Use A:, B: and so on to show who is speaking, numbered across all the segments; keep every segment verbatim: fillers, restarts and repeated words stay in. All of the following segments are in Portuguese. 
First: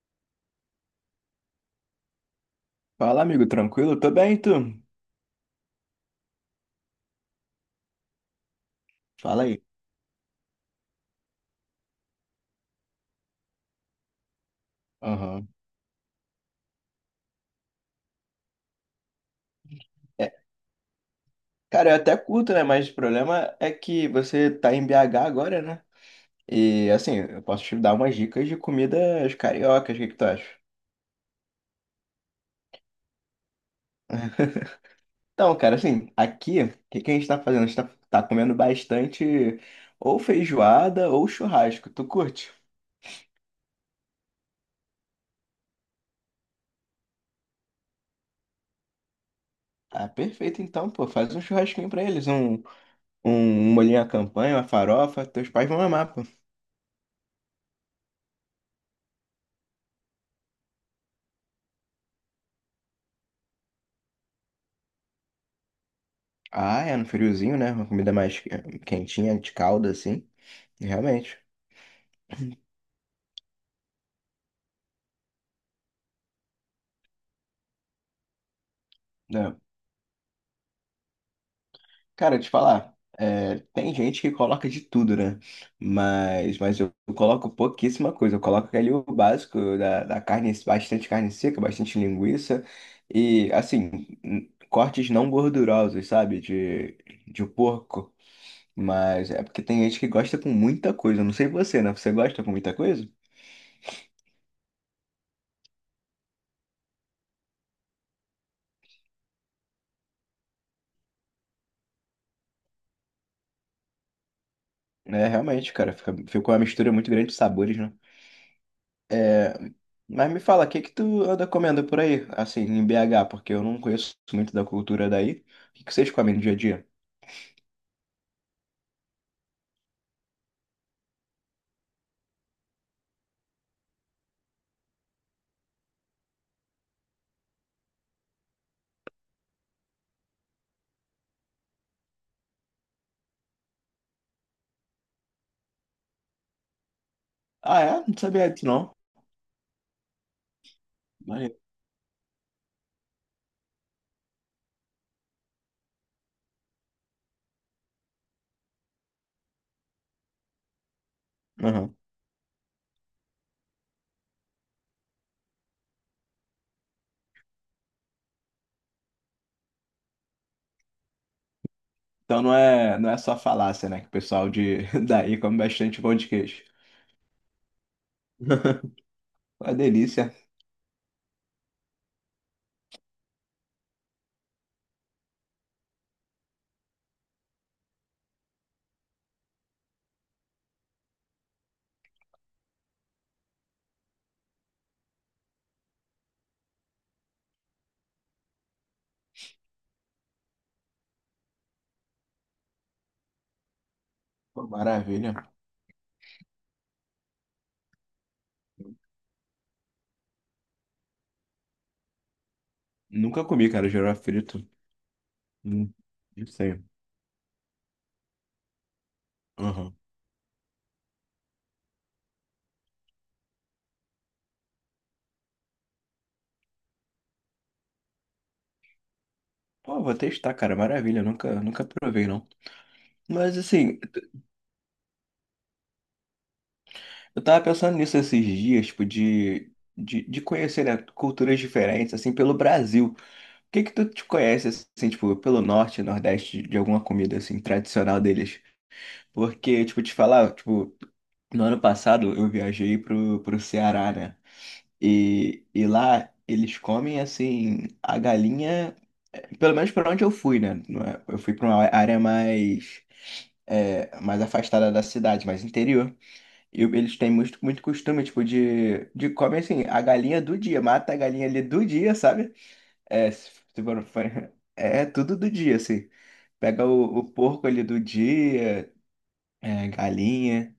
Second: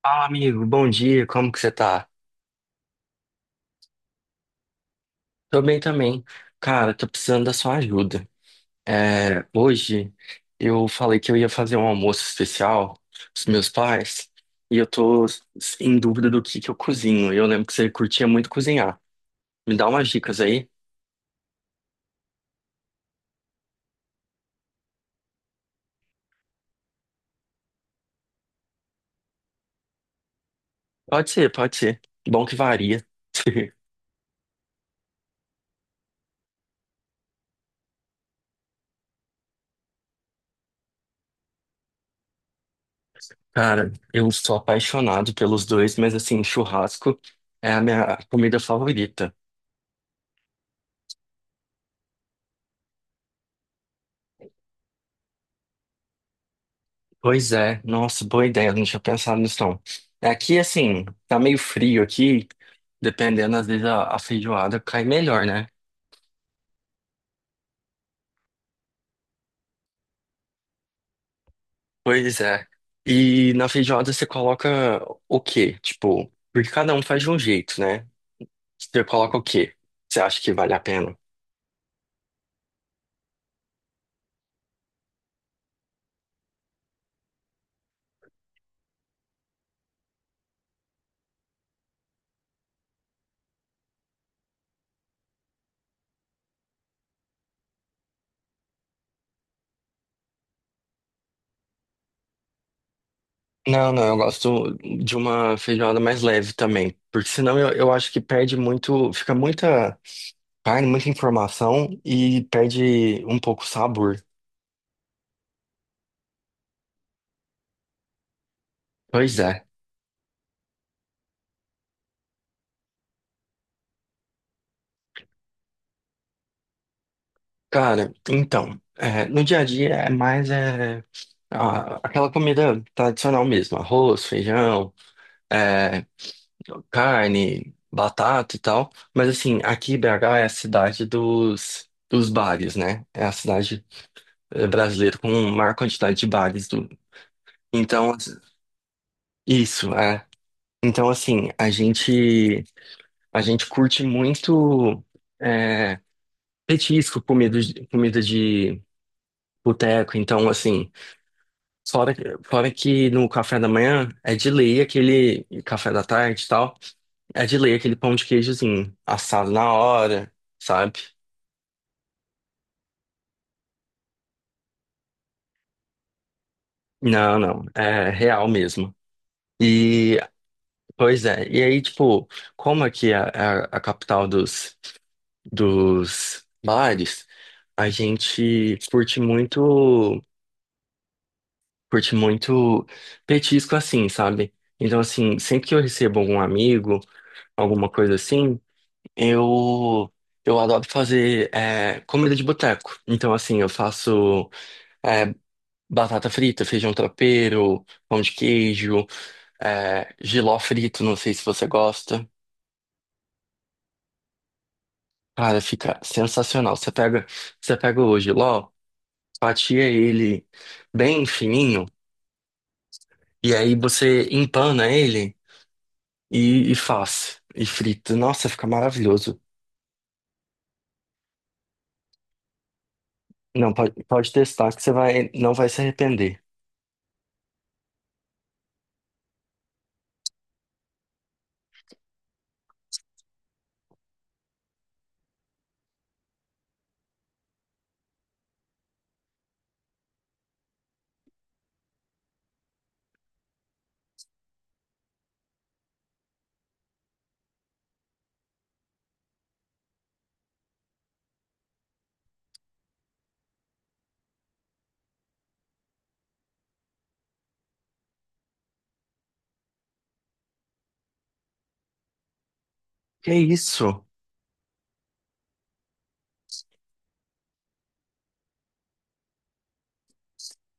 A: Fala, amigo, bom dia, como que você tá?
B: Fala, amigo, tranquilo? Tô bem, e tu?
A: Tô bem também. Cara, tô precisando da sua ajuda. É,
B: Fala aí.
A: hoje eu falei que eu ia fazer um almoço especial pros meus pais e eu tô
B: Aham.
A: em dúvida do que que eu cozinho. Eu lembro que você curtia muito cozinhar. Me dá umas
B: É,
A: dicas aí?
B: cara, eu até curto, né? Mas o problema é que você tá em B H agora, né? E assim, eu posso te dar umas dicas de comidas cariocas, o que que tu acha?
A: Pode ser, pode ser. Bom que varia.
B: Então, cara, assim, aqui, o que que a gente tá fazendo? A gente tá, tá comendo bastante ou feijoada ou churrasco. Tu curte?
A: Cara, eu sou apaixonado pelos dois, mas assim, churrasco é a minha comida favorita.
B: Ah, perfeito então, pô. Faz um churrasquinho pra eles, um, um molhinho à campanha, uma farofa. Teus pais vão amar, pô.
A: Pois é, nossa, boa ideia, eu não tinha pensado nisso não. Aqui, assim, tá meio frio aqui, dependendo, às vezes a, a feijoada cai melhor, né?
B: Ah, é, no friozinho, né? Uma comida mais eh, quentinha, de calda, assim. Realmente,
A: Pois é. E na feijoada você coloca o quê? Tipo, porque cada um faz de um jeito, né? Você coloca o
B: né?
A: quê? Você acha que vale a pena?
B: Cara, te falar, é, tem gente que coloca de tudo, né? Mas, mas eu coloco pouquíssima coisa. Eu coloco ali o básico da, da carne, bastante carne seca, bastante linguiça e, assim, n- cortes não gordurosos, sabe? De, de porco. Mas é porque tem gente que gosta com muita coisa. Eu não sei você, né? Você gosta com muita coisa?
A: Não, não, eu gosto de uma feijoada mais leve também, porque senão eu, eu acho que perde muito, fica muita carne, muita informação e perde um pouco o sabor.
B: É, realmente, cara, fica, fica uma mistura muito grande de sabores, né?
A: Pois é.
B: Mas me fala, o que que tu anda comendo por aí, assim, em B H, porque eu não conheço muito da cultura daí. O que que vocês comem no dia a dia?
A: Cara, então, é, no dia a dia é mais é, a- aquela comida tradicional mesmo, arroz, feijão, é, carne, batata e tal. Mas assim, aqui B H é a cidade dos, dos bares, né? É a cidade, é, brasileira com a maior quantidade de bares do.
B: Ah, é?
A: Então,
B: Não sabia
A: as-
B: disso, não.
A: isso, é. Então, assim,
B: Maneiro.
A: a gente, a gente curte muito. é, Petisco, comida de, comida de boteco. Então, assim,
B: Aham.
A: fora, fora que no café da manhã é de lei aquele café da tarde e tal, é de lei aquele pão de queijozinho assado na hora, sabe?
B: Então não é, não é só falácia, né? Que o pessoal de daí come bastante pão de queijo.
A: Não, não, é real mesmo.
B: Uma
A: E,
B: delícia.
A: pois é, e aí, tipo, como aqui é a, a capital dos, dos bares, a gente curte muito, curte muito petisco assim, sabe? Então, assim, sempre que eu recebo algum amigo, alguma coisa assim, eu eu adoro fazer, é, comida de boteco. Então, assim, eu faço,
B: Pô,
A: é,
B: maravilha.
A: batata frita, feijão tropeiro, pão de queijo, é, jiló frito, não sei se você gosta.
B: Nunca comi, cara, girafa frito.
A: Cara,
B: Hum,
A: fica
B: não
A: sensacional.
B: sei.
A: Você pega, você pega o jiló, fatia
B: Aham.
A: ele bem fininho, e aí você empana ele. E, e faz. E frita. Nossa, fica maravilhoso.
B: Pô, vou testar, cara. Maravilha. Nunca, nunca provei, não. Mas
A: Não, pode,
B: assim,
A: pode testar que você vai, não vai se arrepender.
B: eu tava pensando nisso esses dias, tipo, de, de, de conhecer, né, culturas diferentes, assim, pelo Brasil. O que que tu te conhece, assim, tipo, pelo norte, nordeste, de alguma comida, assim, tradicional deles? Porque, tipo, te falar, tipo, no ano passado eu viajei pro, pro Ceará, né? E, e lá eles comem, assim, a galinha, eh, pelo menos pra onde eu fui, né? Não é- Eu fui pra uma área mais, é, mais afastada da cidade, mais interior. E eles têm muito, muito costume, tipo, de, de comer, assim, a galinha do dia. Mata a galinha ali do dia, sabe? É,
A: Que
B: se, se
A: isso?
B: for, é tudo do dia, assim. Pega o, o porco ali do dia, é, galinha.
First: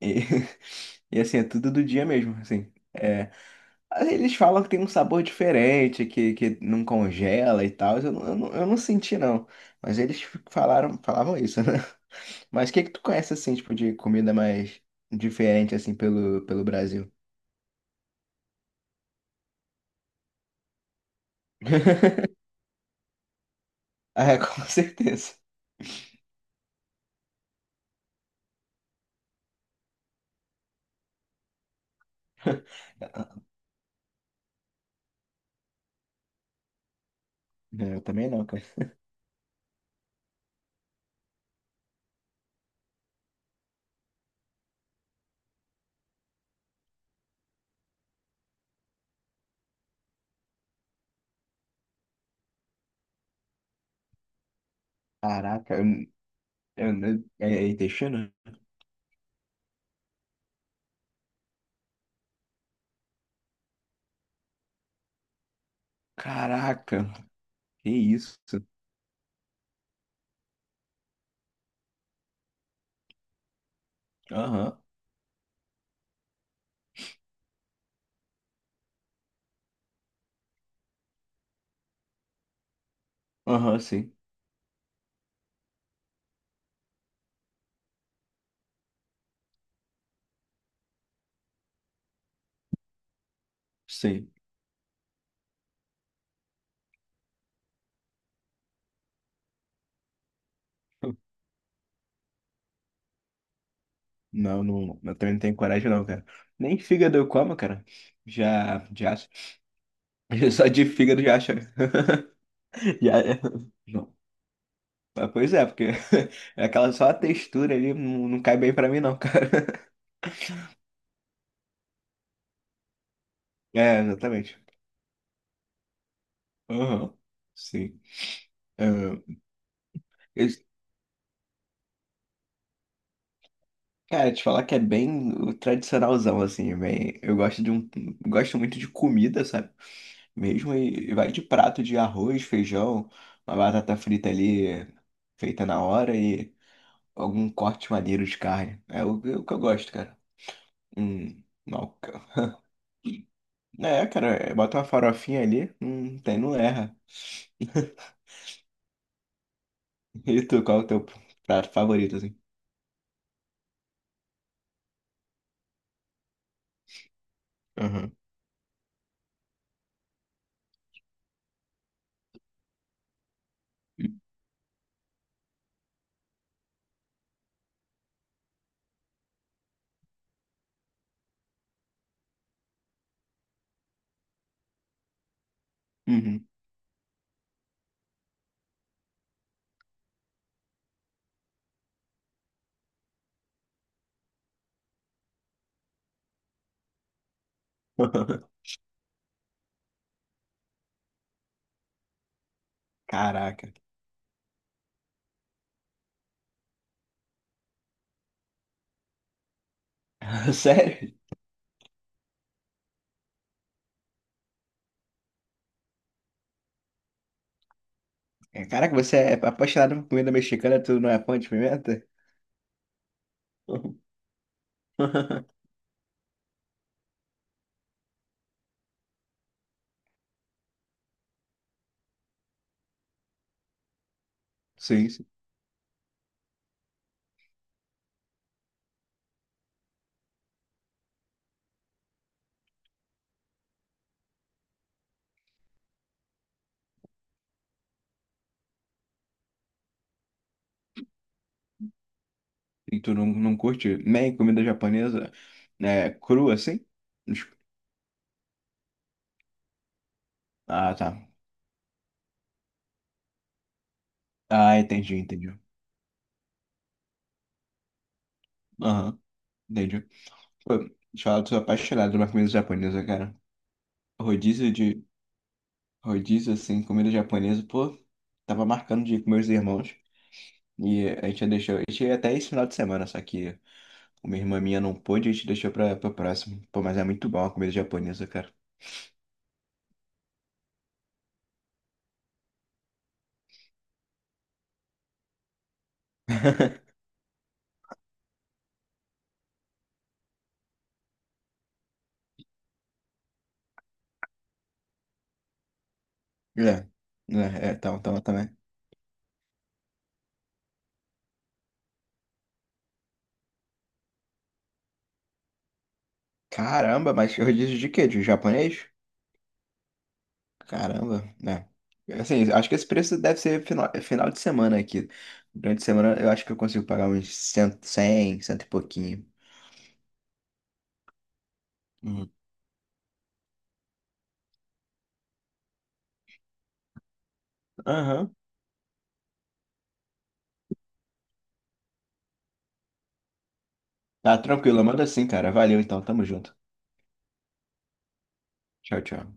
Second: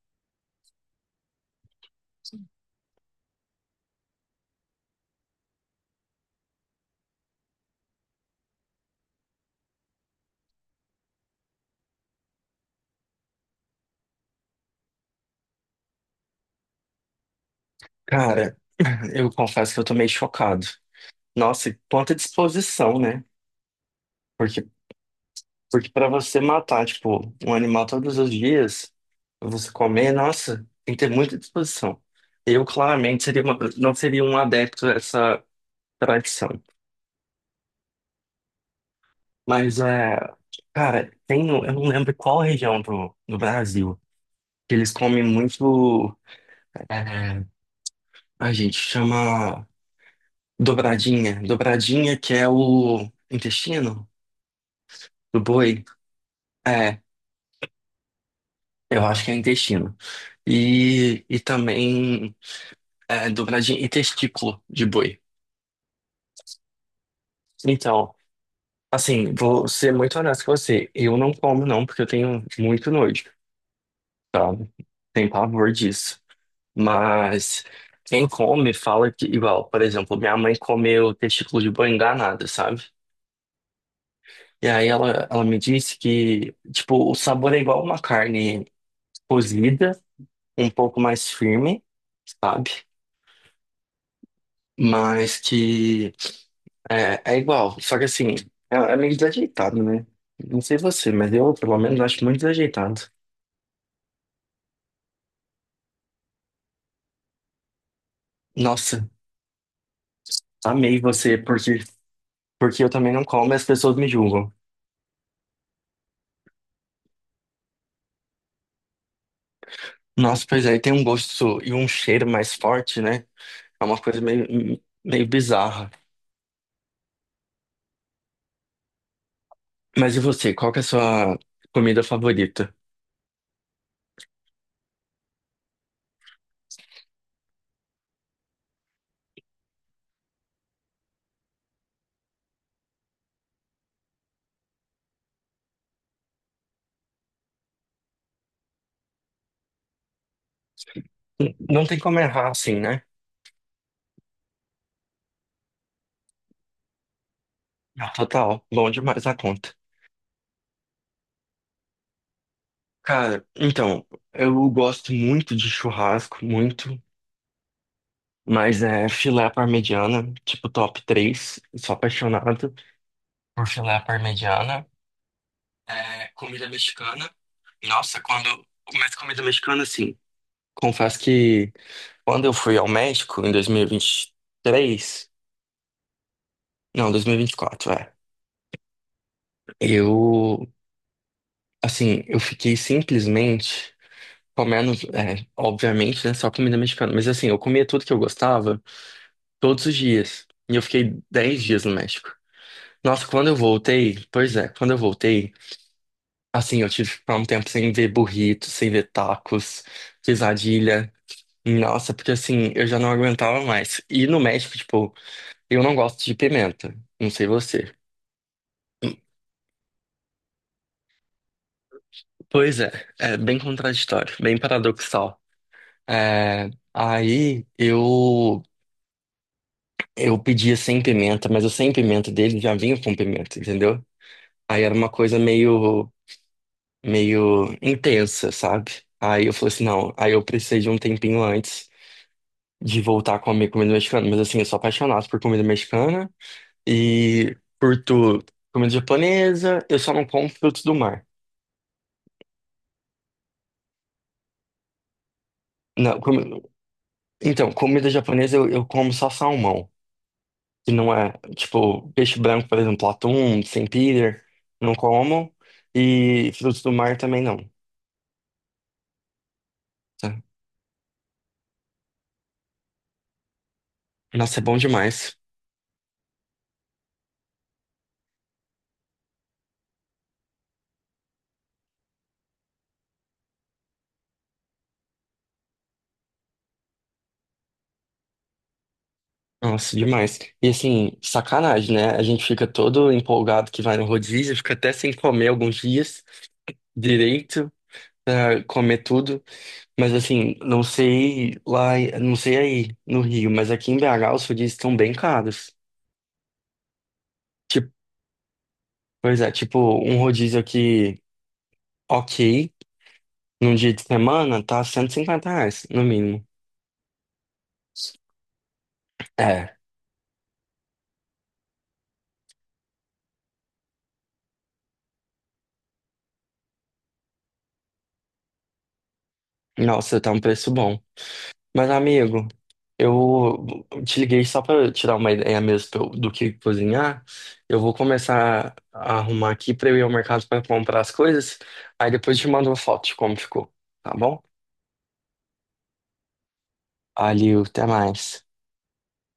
B: E, e, assim, é tudo do dia mesmo, assim. É, aí eles falam que tem um sabor diferente, que, que não congela e tal. Eu, não- eu, não- eu não senti, não. Mas eles falaram, falavam isso, né? Mas o que que tu conhece, assim, tipo, de comida mais diferente, assim, pelo, pelo Brasil?
A: Cara, eu confesso que eu tô meio chocado. Nossa, e quanta disposição, né?
B: É, com
A: Porque,
B: certeza.
A: porque para você matar, tipo, um animal todos os dias, você comer, nossa, tem que ter muita disposição. Eu, claramente, seria uma- não seria um adepto a essa tradição.
B: Eu também não, cara.
A: Mas, é, cara, tem, no- eu não lembro qual região do, do Brasil que eles comem muito. É, a gente chama dobradinha. Dobradinha que é o intestino do
B: Caraca,
A: boi.
B: eu,
A: É,
B: eu, é, é intestino?
A: eu acho que é intestino. E, e também, é, dobradinha e testículo de boi.
B: Caraca, que
A: Então,
B: isso?
A: assim, vou ser muito honesto com você. Eu não como não, porque eu tenho muito nojo, sabe?
B: Aham,
A: Tem pavor disso. Mas quem come fala que, igual, por exemplo, minha mãe comeu testículo de boi enganada, sabe?
B: aham, sim,
A: E aí ela, ela me disse que, tipo, o sabor é igual uma carne cozida, um pouco mais firme, sabe?
B: sim.
A: Mas que é, é igual. Só que assim, é, é meio desajeitado, né? Não sei você, mas eu, pelo menos, acho muito desajeitado.
B: Não, não, eu também não tenho coragem não, cara. Nem fígado eu como, cara. Já,
A: Nossa,
B: já, só de
A: amei
B: fígado já
A: você,
B: acho.
A: porque, porque eu também
B: Já,
A: não
B: é,
A: como e as pessoas me
B: não.
A: julgam.
B: Mas, pois é, porque é aquela só a textura ali não, não cai bem pra mim não, cara.
A: Nossa, pois aí tem um gosto e um cheiro mais forte, né? É uma
B: É,
A: coisa
B: exatamente.
A: meio, meio bizarra.
B: Aham, sim.
A: Mas e você, qual que é a sua comida favorita?
B: Cara, te falar que é bem o tradicionalzão, assim, bem... Eu gosto de um... Gosto muito de comida, sabe? Mesmo e e vai de prato de arroz, feijão, uma batata frita ali, feita na hora e algum corte maneiro de carne. É o, é o que eu gosto, cara. Hum,
A: Não tem
B: mal...
A: como errar assim, né?
B: É, cara, é, bota uma farofinha ali, não tem, não erra.
A: Ah, total, bom demais a conta.
B: E tu, qual é o teu prato favorito, assim?
A: Cara, então, eu gosto muito de churrasco, muito,
B: Aham.
A: mas é filé à parmegiana, tipo top três. Sou apaixonado por filé à parmegiana. É, comida mexicana. Nossa, quando. Mas comida mexicana, assim. Confesso que quando eu fui ao México em dois mil e vinte e três
B: Uhum.
A: Não, dois mil e vinte e quatro, é. Eu. Assim, eu fiquei simplesmente comendo. É, obviamente, né? Só comida mexicana. Mas assim, eu comia tudo que eu gostava todos os dias. E eu fiquei dez dias no México. Nossa, quando eu
B: Caraca.
A: voltei. Pois é, quando eu voltei. Assim, eu tive que ficar um tempo sem ver burritos, sem ver tacos, quesadilha.
B: Sério?
A: Nossa, porque assim, eu já não aguentava mais. E no México, tipo, eu não gosto de pimenta. Não sei você.
B: É, caraca, você é apaixonado por comida mexicana, tu não é fã de pimenta?
A: Pois é, é bem contraditório, bem paradoxal. É, aí eu eu pedia sem pimenta, mas o sem pimenta dele já vinha com pimenta, entendeu? Aí era uma
B: Sim, sim.
A: coisa meio, meio intensa, sabe? Aí eu falei assim, não, aí eu precisei de um tempinho antes de voltar a comer comida mexicana, mas assim, eu sou apaixonado por comida mexicana. E curto comida japonesa, eu só não como frutos do mar.
B: E tu não, não curte nem comida japonesa, né,
A: Não,
B: crua
A: comi-
B: assim?
A: Então, comida japonesa eu, eu como só salmão, que
B: Ah, tá.
A: não é, tipo, peixe branco, por exemplo, atum, sempiter,
B: Ah,
A: não
B: entendi, entendi.
A: como. E frutos do mar também não.
B: Aham, entendi.
A: Tá?
B: Pô, deixa eu falar, eu sou apaixonado por uma comida japonesa, cara.
A: Nossa, é
B: Rodízio
A: bom
B: de.
A: demais.
B: Rodízio, assim, comida japonesa, pô. Tava marcando de ir com meus irmãos. E a gente deixou. A gente ia até esse final de semana, só que uma irmã minha não pôde, a gente deixou pra, pra próximo. Pô, mas é muito bom a comida japonesa, cara.
A: Nossa, demais. E assim, sacanagem, né? A gente fica todo empolgado que vai no rodízio, fica até sem comer alguns dias direito pra comer tudo. Mas assim, não sei lá, não sei aí no Rio, mas aqui em B H os rodízios estão bem caros.
B: É, é, é,
A: Tipo,
B: tava, tava também.
A: pois é, tipo, um rodízio aqui, ok, num dia de semana, tá cento e cinquenta reais, no mínimo.
B: Caramba, mas rodízio de quê? De japonês?
A: É,
B: Caramba, né? Assim, acho que esse preço deve ser final, é final de semana aqui. Durante a semana eu acho que eu consigo pagar uns cem, cem, cento e pouquinho.
A: nossa, tá um preço bom. Mas,
B: Uhum.
A: amigo, eu te liguei só pra tirar uma ideia mesmo pra eu- do que cozinhar. Eu vou
B: Aham.
A: começar a arrumar aqui pra eu ir ao mercado pra comprar as coisas. Aí depois eu te mando uma foto de como ficou, tá
B: Tá
A: bom?
B: tranquilo, manda assim, cara. Valeu então, tamo junto.
A: Valeu, até mais.
B: Tchau, tchau.